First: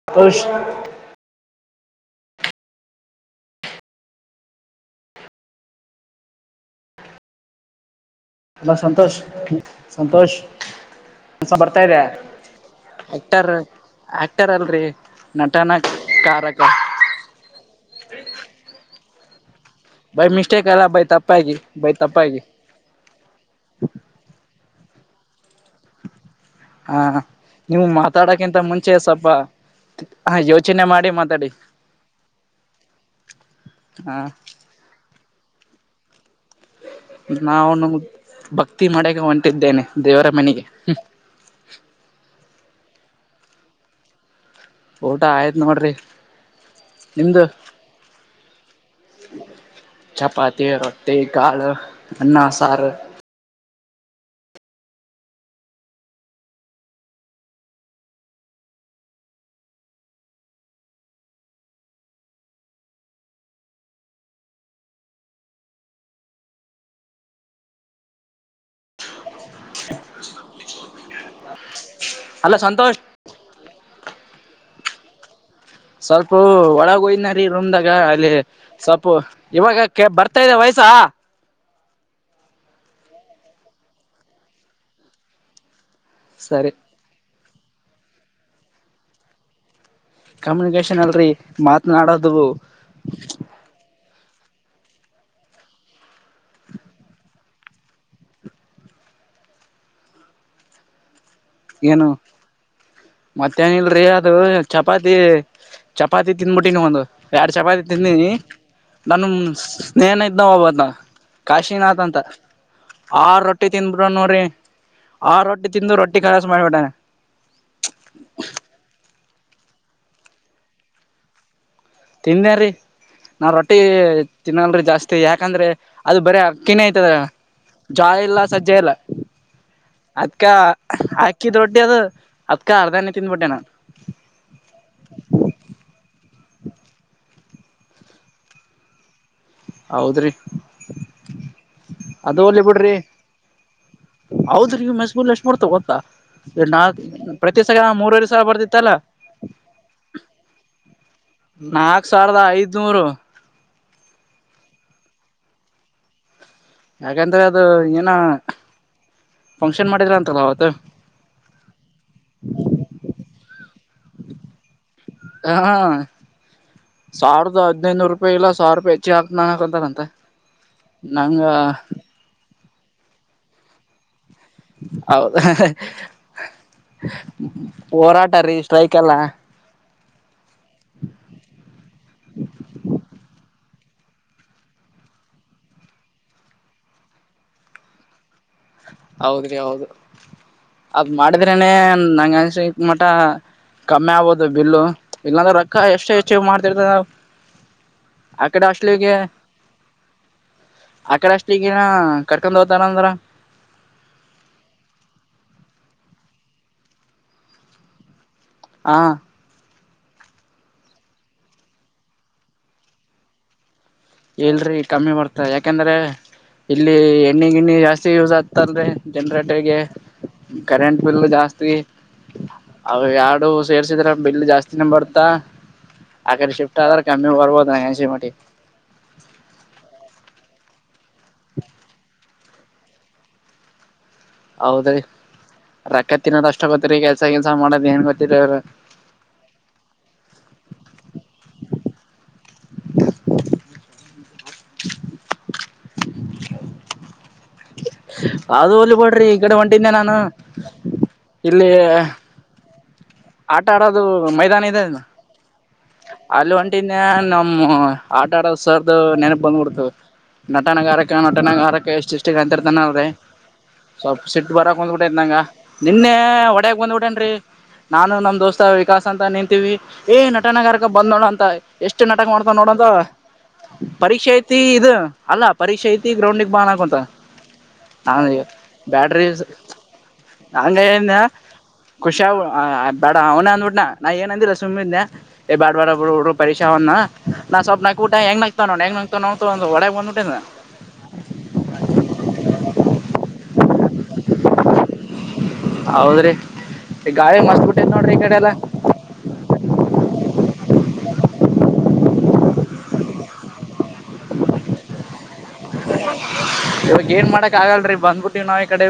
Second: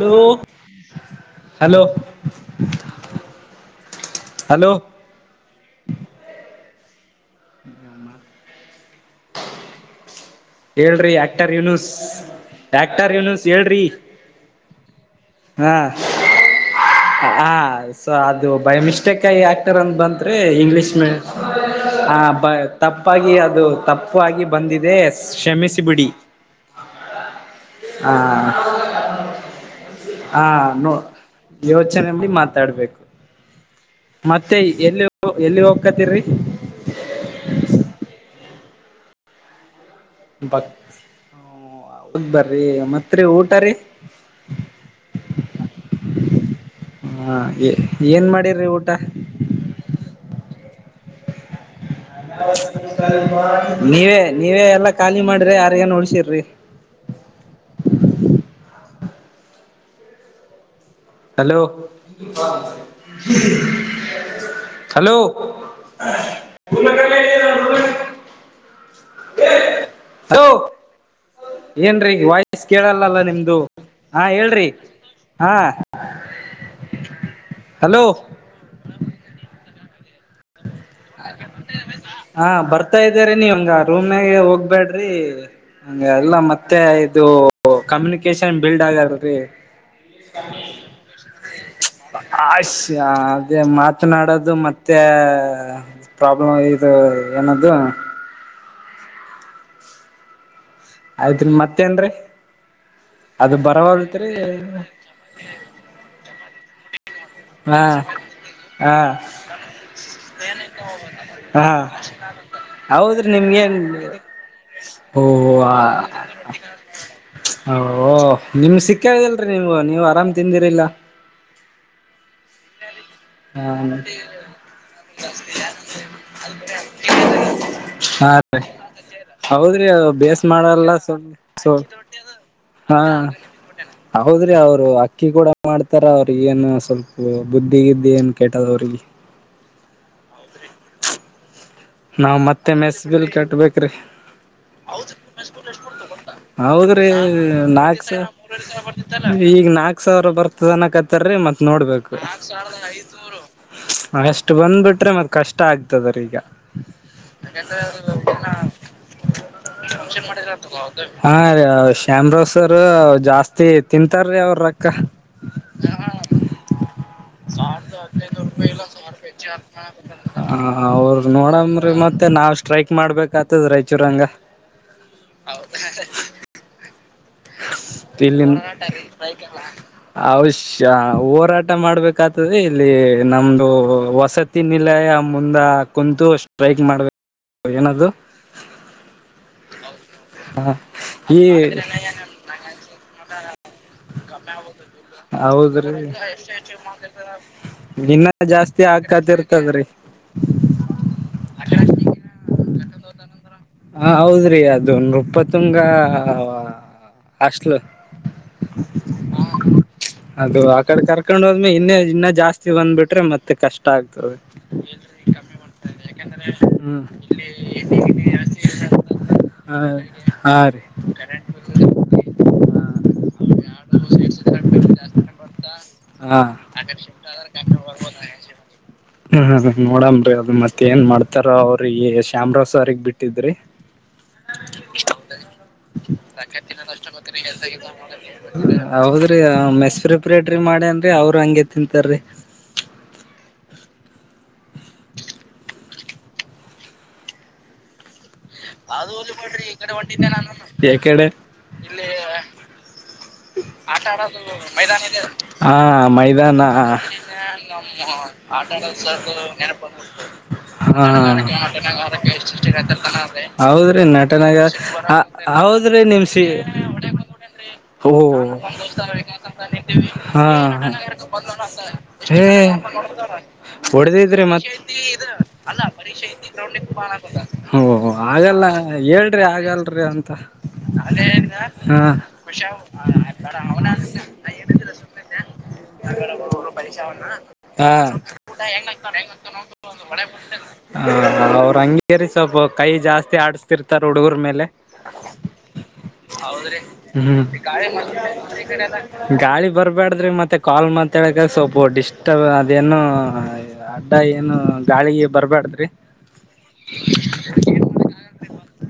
Hello. Santosh hello hello hello. Hello Santosh Santosh. ಹೇಳ್ರಿ actor ಕೆಲ್ಸ ಬರ್ತಾ ಯುನೂಸ್. ಇದೆ ಆಕ್ಟರ್ ಆಕ್ಟರ್ ಅಲ್ರರಿ ಹಾ ನಟನಕಾರಕ. ಹ ಸೊ ಅದು ಬೈಮಿಸ್ಟೇಕ್ ಆಗಿ. ಬಂತರೀ ಅಂತ ಬೈ ಬಂತ್ರಿ ಮಿಸ್ಟೇಕ್ ಅಲ್ಲ ಇಂಗ್ಲೀಷ್ ಬೈ ತಪ್ಪಾಗಿ ಬೈ ಹಾ. ತಪ್ಪಾಗಿ ತಪ್ಪಾಗಿ ಅದು ತಪ್ಪಾಗಿ ಬಂದಿದೆ ಕ್ಷಮಿಸಿಬಿಡಿ. ಹಾ ನೀವು ಮಾತಾಡಕಿಂತ ಹ ಮುಂಚೆ ಸ್ವಲ್ಪ. ಹ ಹ್ಮ್ ಯೋಚನೆ ನೋ ಮಾಡಿ ಮಾತಾಡಿ ಯೋಚನೆ ಮಾಡಿ ಮಾತಾಡ್ಬೇಕು ಹಾ. ಮತ್ತೆ ಎಲ್ಲಿ ಎಲ್ಲಿ ಹೋಗ್ಕತಿರರಿ. ನಾನು ಭಕ್ತಿ ಮಾಡೆಕೆ ಹೊಂಟಿದ್ದೇನೆ. ದೇವರ ಬ ಮನೆಗೆ ಬರೀ ಮತ್ತೆ ಊಟರೀ. ಊಟ ಆಯ್ತು ನೋಡ್ರಿ ನಿಮ್ದ. ಏನು ಮಾಡಿರಿ ಊಟ. ಚಪಾತಿ ರೊತ್ತಿ ಕಾಳು ಅನ್ನ ಸಾರು. [unintelligible] ನೀವೇ ನೀವೇ ಎಲ್ಲಾ ಖಾಲಿ ಮಾಡ್ರಿ ಯಾರಿಗೇನ್ ಉಳಿಸಿರ್ರಿ. ಹಲೋ. ಹಲೋ. ಹಲೋ ಏನ್ರೀ ಅಲ್ಲ ವಾಯ್ಸ್ ಸಂತೋಷ್ ಕೇಳಲ್ಲಲ್ಲ ನಿಮ್ದು. ಹಾ ಹೇಳ್ರಿ ಹಾ. ಸ್ವಲ್ಪ ಒಳಗ ಹೋಗಿರೀ ರೂಮ್ದಾಗ ಹಲೋ ಅಲ್ಲಿ. ಸೊಪ್ಪು ಇವಾಗ ಕಬರ್ತಾ ಇದೆ ವಾಯ್ಸ್. ಹಾ ಬರ್ತಾ ಇದ್ದಾರ ನೀವ ರೂಮನಾಗ ಹೋಗ್ಬ್ಯಾಡ್ರಿ. ಹಂಗೆ ಅಲ್ಲ ಸರಿ ಮತ್ತೆ ಇದು ಕಮ್ಯುನಿಕೇಶನ್ ಬಿಲ್ಡ್ ಆಗಾರರಿ. ಕಮ್ಯುನಿಕೇಶನ್ ಅಲ್ರಿ ಮಾತನಾಡೋದು [inaudible] ಅದೇ ಮಾತನಾಡೋದು ಮತ್ತೆ. ಪ್ರಾಬ್ಲಮ್ ಇದು ಏನದು. ಆಯ್ತ್ರಿ ಏನು ಮತ್ತೇನ್ರೀ ಅದು ಮತ್ತೇನ ಇಲ್ರಿ ಬರವಲ್ತ್ರಿ ಅದು ಚಪಾತಿ. [unintelligible] ಚಪಾತಿ ತಿನ್ಬಿಟ್ಟಿನೀ ಒಂದ್ ಆಡ್ ಹಾ ಚಪಾತಿ ತಿಂದೆನಿ ಹಾ ನಾನು ಸ್ನೇಹನ [unintelligible] ಹಾ ಕಾಶಿನಾಥ್ ಅಂತ ಹೌದ್ರಿ ಆರ್ ರೊಟ್ಟಿ ನಿಮ್ಗೇನ್ ತಿನ್ಬಿಡೊನ್ ನೋಡ್ರಿ ಓ ರೊಟ್ಟಿ ಆ ತಿಂದು ರೊಟ್ಟಿ ಕಲಾಸ್ ಮಾಡ್ಬಿಟ್ಟಾನೆ [inaudible] ಓ ನಿಮ್ ಸಿಕ್ಕಾವಲ್ರಿ ನಿಮ್ಗ ನೀವ್ ಆರಾಮ್ ತಿಂದಿರಿಲ್ಲಾ ತಿಂದೇರೀ ನಾ ರೊಟ್ಟಿ ಹ ತಿನ್ನಲ್ರೀ ಜಾಸ್ತಿ ಯಾಕಂದ್ರೆ ಅದ ಬರೇ [unintelligible] ಆಯ್ತದ ಜ್ವಾಳ್ ಹಾ ಇಲ್ಲ ಸಜ್ಜೆ ಇಲ್ಲಾ ಹೌದ್ರಿ ಅ ಬೇಸ್ ಮಾಡಲ್ಲ ಸೊ ಹಾಕಿದ್ ರೊಟ್ಟಿ ಅದು ಅದ್ಕ ಅರ್ಧಾನೇ [unintelligible] ತಿಂದ್ಬಿಟ್ಟೆ ನಾನ್ ಹೌದ್ರಿ ಅವರು ಅಕ್ಕಿ ಕೂಡ [unintelligible] ಮಾಡ್ತಾರ ಅವ್ರಗೆನ್ ಸ್ವಲ್ಪ ಬುದ್ಧಿ ಗಿದ್ದಿ ಏನ್ ಕೇಟ್ಟದ ಅವ್ರಿಗೆ ಹೌದ್ರೀ [inaudible] ನಾವ್ ಮತ್ತೆ ಮೆಸ್ ಬಿಲ್ ಕಟ್ಬೇಕ್ರಿ ಹೌದ್ರಿ ಮೆಸ್ಬೂಲ್ ಎಷ್ಟ್ ಬರ್ತಾವ ಗೊತ್ತಾ [unintelligible] ನಾಕ್ ಹೌದ್ರೀ ಪ್ರತಿ ಸಲ ನಾಕ್ ಮೂರವರೆ ಸಾವಿರ ಬರ್ತಿತ್ತಲ್ಲ [unintelligible] ಈಗ ನಾಕ್ ಸಾವಿರ ಬರ್ತ್ [unintelligible] ಅನ್ನಾಕತ್ತಾರಿ ಮತ್ತ್ ನೋಡ್ಬೇಕು ಸಾವಿರದ ನಾಕ್ ಸಾವಿರದಾ ಐದ್ನೂರು ಐದ್ನೂರ. ಅಷ್ಟ್ ಬಂದಬಿಟ್ರೆ ಮತ್ ಕಷ್ಟ ಆಗ್ತದ ರೀ ಈಗ ಯಾಕಂದ್ರೆ ಅದು ಏನ ಫಂಕ್ಷನ್ ಮಾಡಿದ್ರ ಅಂತಲ್ಲ ಅವತ್ತು [unintelligible] ಹಾ ರೀ ಶ್ಯಾನ್ಬೊಗ್ ಸರ್ ಜಾಸ್ತಿ ತಿಂತಾರೀ ಅವರ್ ರೊಕ್ಕ [unintelligible] ಹಾ ಸಾವಿರದ ಹದ್ನೈದ್ನೂರು ರೂಪಾಯಿ ಇಲ್ಲ ಸಾವಿರೂಪಾಯಿ ಚಾರ್ಜ [unintelligible] ಹಾ ಹೌದು ನಂಗ ನೋಡಮ್ ರೀ ಮತ್ತೆ ನಾವ್ ಸ್ಟ್ರೈಕ್ ಮಾಡ್ಬೇಕ ಆತದ ರಾಯಚೂರ್ ಹಂಗ ಹೌದ [unintelligible] ಹೋರಾಟ ರೀ ಸ್ಟ್ರೈಕ್ ಅಲ್ಲ [unintelligible] ಅವಶ್ಯ ಹೋರಾಟ ಮಾಡ್ಬೇಕಾಗ್ತದೆ ಇಲ್ಲೀ ನಮ್ದು ವಸತಿ ನಿಲಯ ಮುಂದ ಕುಂತು ಸ್ಟ್ರೈಕ್ ಮಾಡ್ಬೇಕ [unintelligible] ಏನದು ಹೌದ್ರಿ ಹೌದ್ ಹ ಅದ್ ಈ ಮಾಡಿದ್ರನೆ ನಂಗ ಅನ್ಸಿ ಮಟ ಕಮ್ಮಿ ಆಗ್ಬೋದು ಬಿಲ್ಲು ಇಲ್ಲಾಂದ್ರೆ ರೊಕ್ಕ ಹೌದ್ರೀ [unintelligible] ಎಷ್ಟು ಹೆಚ್ಚು ಮಾಡ್ತಿರ್ತ ನಿನ್ನ ಆ ಕಡೆ ಜಾಸ್ತಿ ಅಸ್ಲಿಗೆ ಆಕ್ಕಾತಿರ್ತದ ರೀ ಆಕಡೆ ಅಷ್ಟ ಈಗಿನ ಕರ್ಕೊಂಡ್ ಹೋಗ್ತಾರಂದ್ರ ಹ ಹೌದ್ರಿ ಅದು ನೃಪತುಂಗ ಹಾಷ್ಟಲು ಹಾ. ಅದು ಆಕಡೆ ಕರ್ಕೊಂಡ ಹೋದ್ಮೇ ಇನ್ನೇ ಇನ್ನಾ ಜಾಸ್ತಿ ಬಂದ್ಬಿಟ್ರೆ ಮತ್ತೆ ಕಷ್ಟ ಆಗ್ ಇ--ಲ್ರಿ ಕಮ್ಮಿ ಮಾಡ್ತಾರೆ ಯಾಕೆಂದರೆ ಇಲ್ಲಿ ಹ್ಮ್ ಎಣ್ಣಿ ಗಿಣ್ಣಿ ಜಾಸ್ತಿ ಯೂಸ್ ಆಗ್ತಂದ್ರೆ ಜನ್ರೇಟರ್ಗೆ ಹ ಹಾ ರೀ ಕರೆಂಟ್ ಬಿಲ್ ಜಾಸ್ತಿ ಅವ ಎಡು ಸೇರ್ಸಿದ್ರ ಬಿಲ್ ಜಾಸ್ತಿನ ಬರ್ತಾ ಹಾ ಆಕಡೆ ಶಿಫ್ಟ್ ಆದ್ರ ಕಮ್ಮಿ ಬರ್ಬೋದು ನನ್ಗಸಿದ್ ಮಟ್ಟಿಗೆ ಹ್ಮ ನೋಡಮ್ ರೀ ಅದ ಮತ್ತ್ ಏನ್ ಮಾಡ್ತಾರ ಅವ್ರಿಗೆ ಶ್ಯಾಮರಾವ್ ಸರ್ ಗೆ ಬಿಟ್ಟಿದ್ರಿ. ಹೌದ್ರೀ ರೊಕ್ಕ ತಿನ್ನೋದ್ ಅಷ್ಟ ಗೊತ್ತರಿ ಕೆಲ್ಸ ಗಿಲ್ಸಾ ಮಾಡೋದ್ ಏನ್ ಗೊತ್ತಿಲ್ಲ ಇವರಗ. ಹೌದ್ರಿ ಮೆಸ್ ರಿಪ್ರೆಟ್ರಿ ಮಾಡ್ಯಾನ್ರಿ ಅವರು ಅಂಗೆ ತಿಂತಾರಿ. [inaudible] ಅದು ಹೋಲಿಬಿಡ್ರಿ ಈ ಕಡೆ ಹೊಂಟಿದ್ನೆ ನಾನು ಯಕಡೆ ಇಲ್ಲೀ ಆಟ ಆಡೋದು ಮೈದಾನ ಇದೆ ಅಲ್ಲಾ ಹಾ. ಮೈದಾನ [unintelligible] ನಮ್ಮ ನಮ್ಮ ಆಟ ಆಡೋದು ಆಟಾ ಆಡೊ ಸರ್ದು ಸರ್ ನೆನಪು ದ ನೆನಪ ಬಂದ್ಬಿಡ್ತು ಆಗ್ಬಿಟ್ಟಿತು. ಹಾ ನಟನಗಾರಕ ನಟನಗಾರಕ ಎಷ್ಟ್ ಎಷ್ಟಿಗೆ ಅಂತಿರ್ತಾನಲ್ರಿ [unintelligible] ಹೌದ್ರಿ ಸ್ವಲ್ಪ ಸಿಟ್ಟು ನೆಟನಾಗ ಬರಕ್ ಬಂದ್ಬಿಟ್ಟೈತ್ ಹ ನಂಗ ಹೌದ್ರಿ ನಿನ್ನೆ ನಿಮ್ಸಿ. ಹೊಡ್ಯಾಕ್ [unintelligible] ಬಂದ್ಬಿಟ್ಟೇನ್ರಿ ನಾನು ಅವು [unintelligible] ನಮ್ ದೋಸ್ತ ವಿಕಾಸ್ ಅಂತ ನಿಂತೀವಿ ಏ ಹಾ ನಟನಗಾರಕ [unintelligible] ಬಂದ್ ನೋಡ ಅಂತ ಎಷ್ಟು ನಾಟಕ ಹೇ ಮಾಡ್ತಾವ ನೋಡಂತ ಪರೀಕ್ಷೆ ಹೊಡಿದಿದ್ರೆ ಐತಿ ಮತ್ತ ಇದು ಅಲ್ಲ ಪರೀಕ್ಷೆ ಐತಿ ಪರಿಕ್ಷೆ ಇದ್ದು ಗ್ರೌಂಡಿಗೆ ಬಾ ಗ್ರೌಂಡಿಗ್ ಅನ್ನಾಕುಂತ [unintelligible] ಹೊ ಹೊ ನಾನು ಆಗಲ ಬ್ಯಾಡ್ರಿ ಹೇಳ್ರಿ ಆಗಲ್ರಿ ಅಂತ ಹಾ. ಹಂಗ ಏನ ಅದೇ ಹೇಳ್ದೆ ಖುಷಿ [unintelligible] ಬೇಡ ಅವ್ನ ಅಂದ್ಬಿಟ್ನಾ ನಾ ಏನ ಅಂದಿಲ್ಲ ಸುಮ್ ಇದ್ನ ಹೇ ಬ್ಯಾಡ ಬ್ಯಾಡ ಬಿಡ್ರು ಕಳಿಸೇ ಅವ್ನ ನಾ ಸ್ವಲ್ಪ್ ಹಾ ನಕ್ಕ ಬುಟ್ಟೇ ಹ ಹೆಂಗ ನಗ್ತಾನ ನೋಡ್ ಹೆಂಗ ನಗ್ತಾ ನೋಡ [unintelligible] ಹೊಡಿಯಾಕ್ ಬಂದ ಬಿಟ್ಟಾನ ಹ ಅವ್ರ ಹಂಗೇರಿ ಸ್ವಲ್ಪ ಕೈ ಜಾಸ್ತಿ ಆಡಸ್ತಿರ್ತಾರ ಹುಡುಗರ್ ಮೇಲೆ. ಹೌದ್ರಿ ಈ ಗಾಳಿ ಹುಂ ಮಸ್ತ್ ಬಿಟ್ಟೈತ್ ನೋಡ್ರಿ ಈ ಕಡೆ ಎಲ್ಲಾ [unintelligible] ಗಾಳಿ ಬರಬಾಡ್ದರಿ ಮತ್ತೆ ಕಾಲ್ ಮಾತಾಡಕ ಸ್ವಲ್ಪ ಡಿಸ್ಟಬ್ ಅದೇನು ಅಡ್ಡ ಏನು ಗಾಳಿಗೆ ಬರಬಾರದು. [inaudible] ಇವಾಗ ಏನ್ ಮಾಡಕ ಕ ಆಗಲ್ರಿ ಬಂದ್ಬಿಟ್ಟಿ ನಾವ್ ಈ ಕಡೆ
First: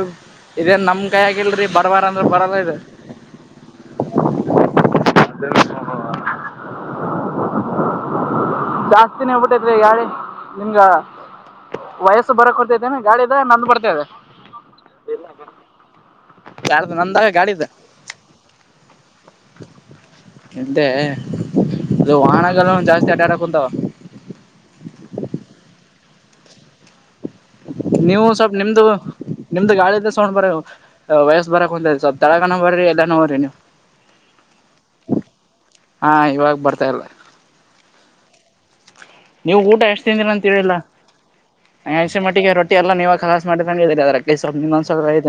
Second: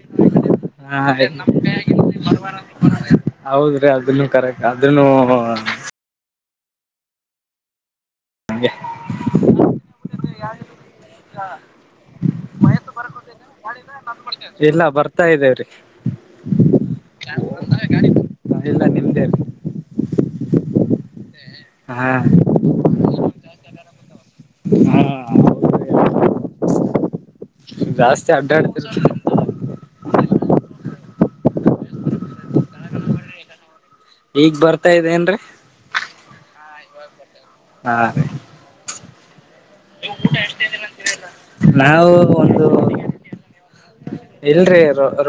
ಇದೇನ್ ನಮ್ ಹ ಕೈ ಆಗಿಲ್ರರಿ ಬರಬಾರ ಅಂದ್ರ ಬರೊದ ಇದು. ಹೌದ್ರಿ ಅದನ್ನು ಕರೆಕ್ಟ್ ಅದುನೂ ಹಂಗೆ ಜಾಸ್ತಿನೇ ಆಗಬಿಟೈತ್ರಿ ಯಾರ್ ರಿ ನಿಮ್ಗ ವೈಯ್ಸ್ ಬರಾಕತೇಧೇನು ಗಾಳಿದ ನಂದ ಬರ್ತಾ ಇದೀಯಾ. ಇಲ್ಲ ಬರ್ತಾ ಇದೇವ್ರಿ [unintelligible] ಯಾರದ ನಂದ ಗಾಡಿದ. ಇಲ್ಲ ನಿಮ್ದೇವ್ರಿ ಮುಂದೇ ಹಾ ಅದು ವಾಹನಗಳು ಜಾಸ್ತಿ ಅಡ್ಯಾಡ್ಯಕ ಕುಂತಾವ. ಹುಂ [inaudible] ನೀವು ಸ್ವಲ್ಪ ನಿಮ್ದು ನಿಮ್ದು ಗಾಳಿದ್ದ ಸೌಂಡ್ ಬರವು ವೈಸ್ ಬರಾಕುಂತದ ಸ್ವಲ್ಪ ತೆಳಗನ ಬರ್ರರಿ ಎಲ್ಲನ ಬರ್ರಿ ನೀವು. ಈಗ್ ಬರ್ತಾ ಇದೇ ಏನ್ರಿ. ಹಾ ಇವಾಗ ಬರ್ತಾ ಇಲ್ಲಾ. ಹಾ ನೀವು ಊಟ ಎಷ್ಟು ತಿಂದಿರ ಅಂತ ಹೇಳಿಲ್ಲಾ ನನ್ನಗ ನಾವು ಅನಸೊ ಮಟ್ಟಿಗೆ ಒಂದು ರೊಟ್ಟಿ ಎಲ್ಲಾ ನೀವ ಕಲಾಸ್ ಮಾಡಿದಂಗ್ ಇದೀರಾ. ಇಲ್ರರಿ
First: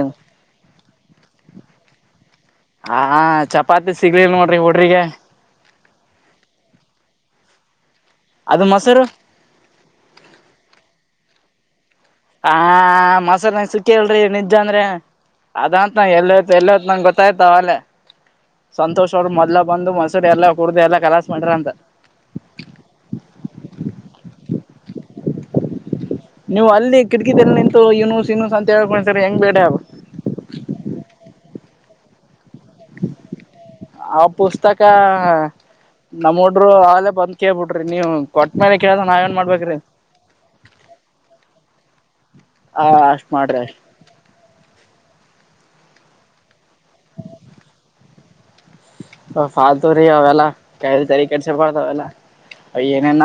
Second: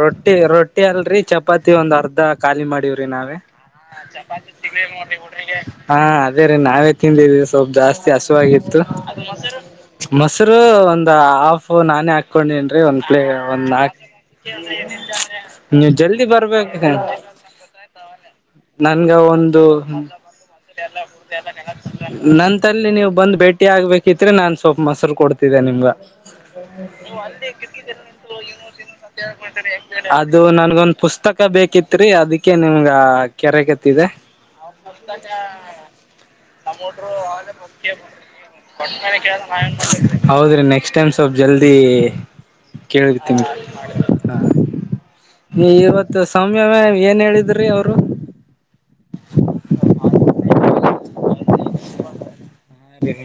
ರೊಟ್ಟಿ ರೊಟ್ಟಿ ಅಲ್ರರಿ ಚಪಾತಿ ಒಂದ್ ಅರ್ಧಾ ಖಾಲಿ ಹಾ ಮಾಡಿವ್ರಿ ನಾವೇ. ಚಪಾತಿ ಸಿಗ್ಲಿಲ್ ನೋಡ್ರಿ ಹುಡ್ರಿಗೆ [unintelligible] ಹಾ ಅದೇ ರೀ ನಾವೇ ತಿಂದೀವಿ ಸ್ವಲ್ಪ್ ಜಾಸ್ತಿ ಅದು ಹಸುವಾಗಿತ್ತು ಮೊಸರು [unintelligible] ಮೊಸರು ಒಂದ ಹಾಫ್ ನಾನೇ ಹಾಕೊಂಡನ್ರಿ ಒಂದ್ ಪ್ಲೇ ಒಂದ್ ಮಸಾಲೆನ ನಾಕ್ ಕೇಳ್ರಿ ನಿಜ ಅಂದ್ರೆ ನೀವ್ ಅದತ್ ನ ಜಲ್ದಿ ಎಲ್ಲತ್ ಬರ್ಬೇಕ ಎಲ್ಲೋತ್ ನಂಗೆ ಗೊತ್ತಾಯ್ತ ಆವಾಗ್ಲೇ. ನನ್ಗ ಸಂತೋಷ್ ಅವ್ರು ಮೊದಲೆ ಒಂದು ಬಂದು ಮಸರು ಎಲ್ಲಾ ಕುಡದು ಎಲ್ಲಾ ಕಲಾಸ್ ಮಾಡ್ರ ಅಂತ. ನಂತಲ್ಲಿ ನೀವ್ ಬಂದ್ ಭೇಟಿ ಆಗಬೇಕಿತ್ರೀ ನಾನ ಸ್ವಲ್ಪ್ ಮೊಸರು ಕೊಡ್ತಿದ್ದೆ ನಿಮ್ಗ. ನೀವು ಅಲ್ಲಿ ಕಿಟಕಿದಲ್ಲಿ ನಿಂತು ಇನ್ಸು ಇನ್ಸ್ ಅಂತ ಹೇಳಿ ಹೆಂಗ್ ಭೇಟಿಯಾಗಬೇಕ ಅದು ನನ್ಗೊಂದ ಪುಸ್ತಕ ಬೇಕಿತ್ರಿ ಅದಕ್ ಅದಕ್ಕೆ ನಿಮ್ಗ ಕರೆ ಕತ್ತಿದೆ. [unintelligible] ಆ ಪುಸ್ತಕ ನಮ್ಮ್ ಹುಡ್ರು ಆಲೆ ಬಂದ್ ಕೇಳ್ಬಿಟ್ರಿ ನೀವ್ ಕೊಟ್ಟ್ಮೇಲೆ ಕೇಳ್ದ ನಾವೇನ್ ಮಾಡ್ಬೇಕ್ರಿ [unintelligible] ಹೌದ್ರಿ ನೆಕ್ಸ್ಟ್ ಟೈಮ್ಸ್ ಸ್ವಲ್ಪ್ ಜಲ್ದಿ ಆ ಅಷ್ಟ್ ಕೇಳತೀನಿ. ಮಾಡ್ರಿ ಅಷ್ಟ್ ಹ ನೀ ಇವತ್ತು ಸೌಮ್ಯಾ ಮ್ಯಾಮ ಏನ್ ಹೇಳಿದ್ರಿ ಅವರು. ಫಾಲ್ತು ರೀ ಅವೆಲ್ಲ ಕೇಳಿ ತಲೆ ಕೆಡಿಸ್ಕೋ ಬಾರದ ಅವೆಲ್ಲ. ಏನೇನ್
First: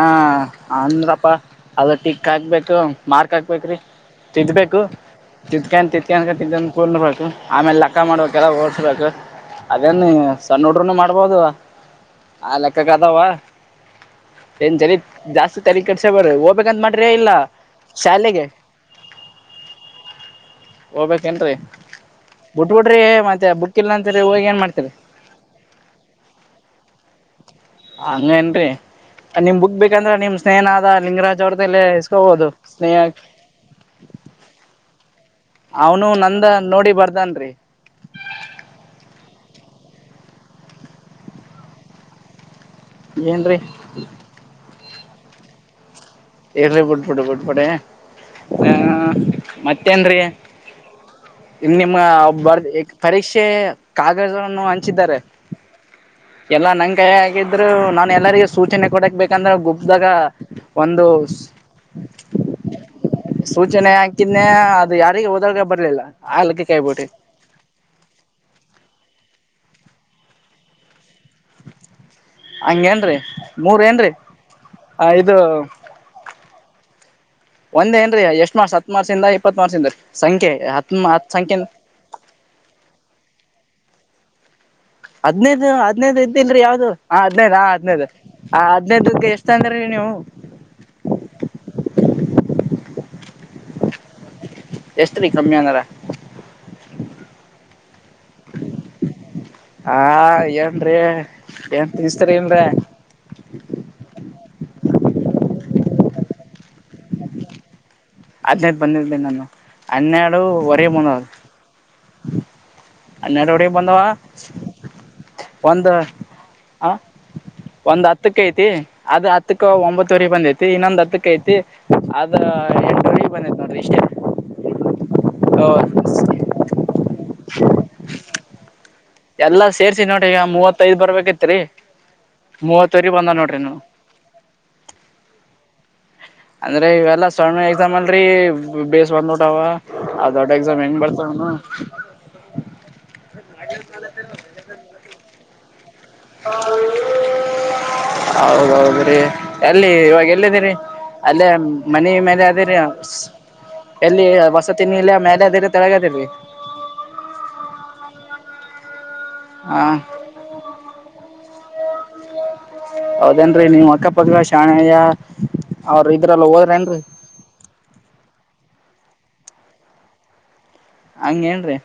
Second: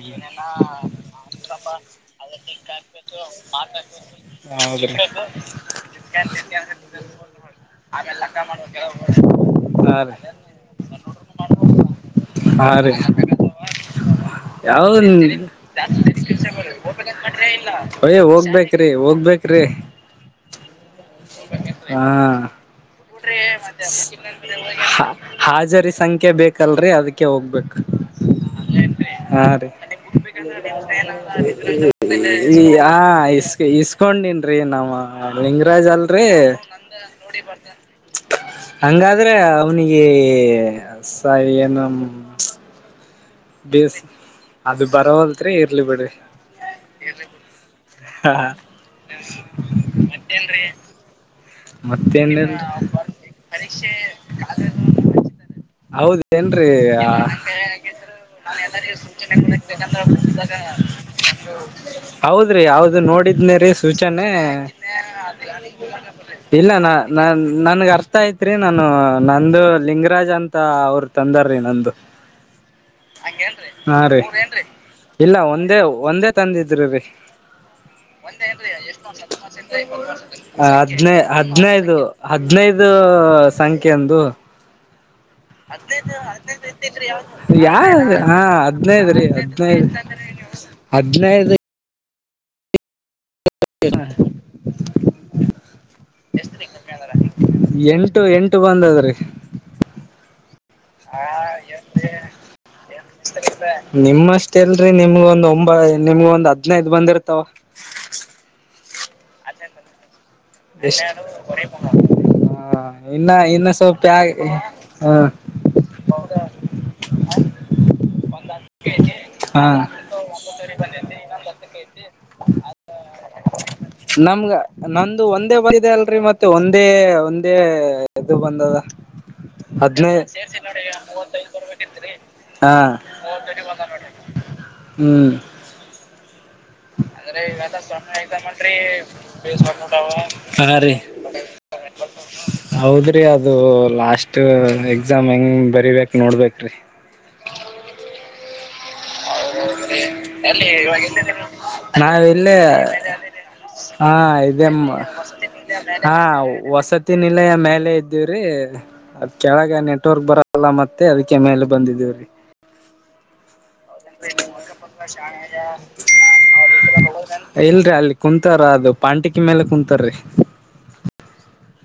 ಅಂದ್ರಪ್ಪಾ ಅದ ಟಿಕ್ ಹಾಕ್ಬೇಕು ಮಾರ್ಕ್ ಹಾಕ್ಬೇಕ್ರಿ. ತಿದ್ದಬೇಕು ಹೌದ್ರಿ ತಿಧಕ್ಯೆನ್ ತಿಧಕ್ಯೆನ್ ತಿದ್ದು ಕು ಆಮೇಲೆ ಲೆಕ್ಕ ಮಾಡ್ಬೇಕೆಲ್ಲ ಓದಸಬೇಕು. ಹಾ ಅದೇನ್ ರೀ ಸಣ್ಣ ಹುಡರುನು ಮಾಡ್ಬೋದು ಆ ಹಾ ಲೆಕ್ಕಾ ರೀ ಕೇಳತಾವ ಏನ್ ಜರ ಯಾವ್ದ ಜಾಸ್ತಿ ತಲೆ ಕೆಡಿಸ್ಕೊ ಬ್ಯಾಡ್ರಿ ಹೋಗ್ಬೇಕಂತ ಮಾಡ್ರಿ ಇಲ್ಲೋ ಶಾಲೆಗೆ ರಿ ಹೋಗ ಬೇಕರೀ ಹೋಗ್ಬೇಕೇನ್ರರಿ ಹಾ ಬಿಟ್ಬಿಡ್ರಿ ಮತ್ತೆ ಬುಕ್ ಇಲ್ಲ ಅಂತರಿ ಹೋಗಿ ಏನ್ ಮಾಡ್ತರಿ. ಹಾ ಹಾಜರಿ ಸಂಖ್ಯೆ ಬೇಕಲ್ರರಿ ಅದಕ್ಕೆ ಹೋಗ್ಬೇಕು. ಹಂಗೇನ್ರಿ. ನಿಮ್ ಹಾರೀ ಬುಕ್ ಬೇಕಂದ್ರ ನಿಮ್ ಸ್ನೇಹನಾದ ಲಿಂಗರಾಜ್ ಅವ್ರದಲ್ಲೇ ಇಸ್ಕೋಬಹುದು ಈ ಸ್ನೇಹ ಹಸ್ ಈಸ್. ಇತ್ಕೊಂಡನ್ರೀ ನಮ್ಮ್ ಲಿಂಗರಾಜ್ ಅವನು ಅಲ್ರರಿ. ನಂದ ನೋಡಿ ಬರ್ದನ್ರಿ ಹಂಗಾದ್ರೆ ಅವನಿ ಏನು. ಏನ್ರೀ ಬೇಸ ಅದು ಬರವಲ್ತ್ ಇರ್ಲಿ ಬಿಡ್ರಿ. ಇರ್ಲಿ ಬಿಟ್ಟುಬಿಡು ಬಿಟ್ಟುಬಿಡು ಹ ಹ ಮತ್ತೇನ್ರೀ. ನಿಮ್ ಮತ್ತೇನಲ್ ಒಬರ್ ಪರೀಕ್ಷೆ ಕಾಗದವನ್ನು ಹಂಚಿದ್ದಾರೆ. ಎಲ್ಲಾ ಹೌದೇನ್ರಿ ನನ್ ಕೈ ಆಗಿದ್ರು ನಾನು ಎಲ್ಲರಿಗ ಸೂಚನೆ ಕೊಡಕ್ ಬೇಕಂದ್ರೆ ಗುಪ್ದಾಗ. ಒಂದು. ಹೌದ್ರಿ ಯಾವದು ನೋಡಿದ್ನೇ ರೀ ಸೂಚನೆ. ಅದು ಯಾರಿಗೆ ಹೋದಾಗ ಬರ್ಲಿಲ್ಲ. ಆಲಕ್ಕೆ ಇಲ್ಲ ನಾ ಕೈಬಿಟ್ರಿ ನ ನನ್ಗ ಅರ್. ಆತ ಐತ್ರಿ ನಾನು ನಂದು ಲಿಂಗರಾಜ್ ಅಂತ ಅವ್ರ ತಂದಾರೀ ನಂದು. ಹಂಗೇನ್ರೀ ಮೂರ್ ಹಾ ಏನ್ರೀ ರೀ ಆ ಇಲ್ಲ ಇದು ಒಂದೇ ಒಂದೇ ತಂದಿದ್ರಿ ರೀ. ಒಂದ್ ಏನ್ರೀ ಎಷ್ಟ್ ಮಾರ್ಕ್ಸ್ ಹತ್ ಮಾರ್ಕ್ಸಿಂದ ಇಪ್ಪತ್ ಮಾರ್ಕ್ಸಿಂದ ರೀ ಸಂಖ್ಯೆ ಹತ್ ಅದ್ನೇ ಹತ್ ಸಂಖ್ಯೆ ಅದ್ನೇ. ಹದು ಹದಿನೈದು ಸಂಖ್ಯೆಂದು. ಹದ್ನೈದು ಹದ್ನೈದು ಇದ್ದಿಲ್ರಿ ಯಾವ್ದು ಹಾ ಹದ್ನೈದ ಹಾ ಯ ಹದ್ನೈದು ಹಾ ಆ ಹದಿನೈದು ಹದ್ನೈದಕ್ಕೆ ಎಷ್ಟ ಅಂದ್ರಿ ನೀವು ಹದಿನೈದು. ಹದಿನೈದು. [inaudible] ಎಷ್ಟರೀ ಕಮ್ಮಿ ಅಂದಾರ. ಎಂಟು ಎಂಟು ಬಂದದ್ರೀ. ಹ ಏನ್ರೀ ಏನ್ ಇ್ತ್ರಏನ್ರರಿ. ನಿಮಷ್ಟೇ ಎಲ್ರಿ ನಿಮ್ಗ ಒಂದ ಒಂಬ ನಿಮ್ಗ ಒಂದ್ ಹದಿನೈದು ಬಂದಿರ್ತಾವ. ಹದಿನೈದು ಬಂದಿದ್ದ ನಾನು ಹನ್ನೆರಡುವರೆ ಎಷ್ಟ ಬಂದದ್ದೇ. ಹ ಇನ್ನ ಹನ್ನೆರಡುವರೆ ಇನ್ನು ಸ್ವಲ್ಪ [unintelligible] ಒಂದು ಹ ಒಂದು ಹತ್ತಕ್ಕೆ ಐತಿ ಅದ ಹತ್ತಕ್ಕ ಹಾ ಒಂಬತ್ತು. ತೊರಿ ಬಂದೈತಿ ಇನ್ನೊ ಹತ್ತಕ್ಕ ಐತಿ ಅದ ಎಂಟುವರೇ ತೊರಿ ಬಂದೈತೆ ನೋಡಿ ಇಷ್ಟೇ. ನಮ್ಗ ನಂದು ಒಂದೇ ಬರಿದೆ ಅಲ್ರರಿ ಮತ್ತೆ ಒಂದೇ. ಒಂದೇ ಇದು ಬಂದದ್ದ. ಎಲ್ಲಾ ಸೇರ್ಸಿ ನೋಡ್ರಿ ಈಗ ಮೂವತ್ತೈಐದ್ ಬರ್ಬೇಕಿತ್ರಿ ಹಾ ಮೂವತ್ತವರಿಗೆ ಬಂದ ನೋಡ್ರಿನೀ. ಹ್ಮ್ ಅಂದ್ರೆ ಇವೆಲ್ಲಾ ಸಣ್ಣ ಎಕ್ಸಾಮ್ ಅಲ್ರಿ ಬೇಸ್ ಬಂದ್ಬಿಟ್ಟಾವ ಆ ದೊಡ್ಡ ಎಕ್ಸಾಮ್ ಹಾರೀ. ಹೆಂಗ್ [inaudible] ಬರ್ತಾವನು ಹೌದ್ರಿ ಅದು ಲಾಸ್ಟ್ ಎಕ್ಸಾಮ್ ಹೆಂಗ್ ಬರಿಬೇಕಕ್ ನೋಡ್ಬೇಕ್ರಿ. ಹೌದುದು. ಅಲ್ಲೇ ಮನಿ ನಾವ ಮೇಲೆ ಇಲ್ಲೇ. ಅದಿರಿ ಹಾ ಎಲ್ಲಿ ಇದೆ ವಸತಿನ ಇಲ್ಲ ಮೇಲೆ ಅದಿರಿ ಹಾ ತೆಳಗದಿರಿ ಹೊಸದು. ನಿಲಯ ಮೇಲೆ ಇದ್ದೀವ್ರೀ ಅದ್ ಹ ಕೆಳಗ ನೆಟ್ವರ್ಕ್ ಬರ. ಅಲ್ಲ ಮತ್ತೆ ಅದಕ್ಕೆ ಮೇಲೆ ಬಂದಿದ್ದೇವ್ರೀ. ಹೌದೇನ್ರಿ ನೀವ್. ಅಕ್ಕಪಕ್ಕ ಶಾಣೆಯ ಅವ್ರ ಇದ್ರಲ್ಲ ಹೋದ್ರೇನ್ರಿ [inaudible] ಇಲ್ರರಿ ಅಲ್ಲಿ ಕುೂಂತಾರ ಅದು ಪಾಂಟಿಕಿ ಮೇಲೆ ಕುೂಂತಾರೀ. ಹಂಗೇನ್ರೀ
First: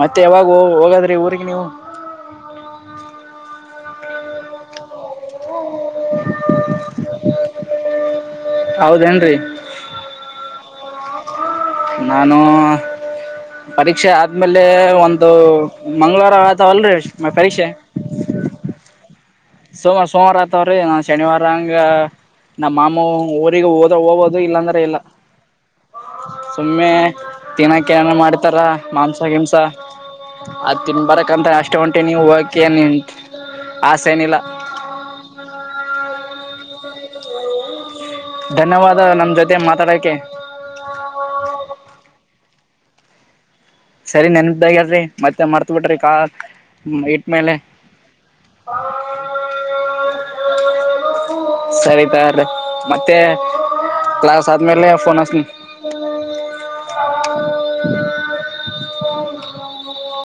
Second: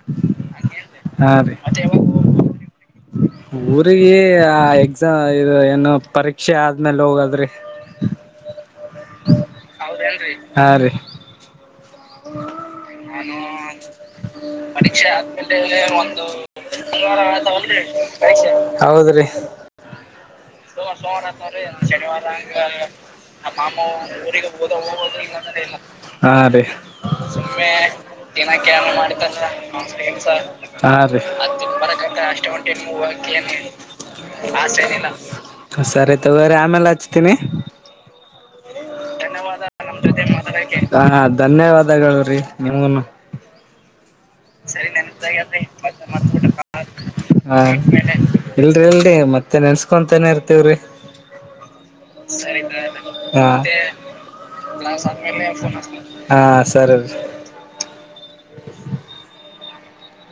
ಮತ್ತೆ ಯಾವಾಗ ಹೋಗದ್ರಿ ಹಾ ಊರಿಗೆ ರೀ ನೀವು. ಊರಿಗೆ, ಎಕ್ಸಾಮು, ಆ, ಇದು! [inaudible] ಇನ್ನು, ಪರೀಕ್ಷೆ ಆದ್ಮೇಲೆ ಹೋಗದ್ರಿ? [unintelligible] ಹೌದೇನ್ರಿ? [unintelligible] ಹೌದೇನ್ರಿ, ಹಾ, ರೀ! [unintelligible] ನಾನು, ಪರೀಕ್ಷೆ ಆದ್ಮೇಲೆ, ಒಂದು. [unintelligible] ಇದು, ಮಂಗಳವಾರ ಆತಲ್ಲ್ರೀ, ಪರೀಕ್ಷೆ? [unintelligible] ಪರೀಕ್ಷೆ, ಹೌದ್ರಿ! [unintelligible] ಸೋಮವಾರ ಸೋಮವಾರ ಆತವ್ರೀ ನಾ ಸೋಮಾರ, ಶನಿವಾರ ಹಂಗ ಸೋಮಾರ ಶನಿವಾರಂಗ ನಮ್ಮ ಮಾಮು ನಮ್ಮ ಊರಿಗೆ ಮಾಮು, ಹೋದ ಹೋಗೋದು ಊರಿಗೆ ಹೋಗ್ಬೋದು? ಇಲ್ಲಾಂದ್ರೆ ಇಲ್ಲ [unintelligible] ಊರಿಗೆ, ಹೋಗದೆ ಇನ್ನು, ಹಾ, ರೀ ಸುಮ್ಮನೆ ಸುಮ್ಮನೆ, ತಿನ್ನಕ ಏನ ಮಾಡ್ತಾರ ದಿನಕ್ಕೆ.. ಮಾಂಸ ಗಿಂಸ [unintelligible] ಫ್ರೆಂಡ್ಸ, ಅದ್ ಹಾ, ತಿನ್ ರೀ, ಬರಕಂತ ಅಷ್ಟು, ಅಷ್ಟೇ ಹೊಂಟೆ ನೀವು ಧೀನಕ್ಕಾ, ಅಷ್ಟೇ ಹೋಗಕ ಏನ್ ಒಂಟಿವಿ. ಆಸೆ ಏನಿಲ್ಲ [unintelligible] ನಾನ್, ಸರಿ, ಇಲ್ಲಾ, ತಗೋರಿ, ಆಮೆಲೆ, ಹಚ್ತೀನಿ! [inaudible] ಧನ್ಯವಾದ, ನಮ್ಮ ಜೊತೆ ಮಾತಾಡಕ್ಕೆ. [unintelligible] ಹ, ಹಾ, ಧನ್ಯವಾದಗಳು, ರೀ, ನಿಮಗೂನು. [inaudible] ಸರಿ, ನೆನ್ದಗಲ್ರಿ, ಮತ್ತೆ, ಮಾರುತು, ಬಿಟ್ರಿ ಕಾ. [inaudible] ಇಟ್ಟ್ಮೇಲೆ ಹಾ, ಇಲ್ರಿ, ಇಲ್ರಿ, ಮತ್ತೆ, ನೆನ್ಸ್ಕೊಂತಾನೇ, ಇರ್ತಿವ್ರಿ. [inaudible] ಸರಿತಾರ ಸರಿ, ಬ್ರೋ, ಅಯ್ತು, ಮತ್ತೆ ಹಾ, ಮತೆ, ಕ್ಲಾಸ್ ಆದ್ಮೇಲೆ ಕ್ಲಾಸ್ ಫೋನ್ ಹಚ್ತೀನಿ ಆದ್ಮೇಲೆ. [inaudible] ಹಾ, ಸರಿ, ರಿ. [inaudible] [inaudible] [unintelligible]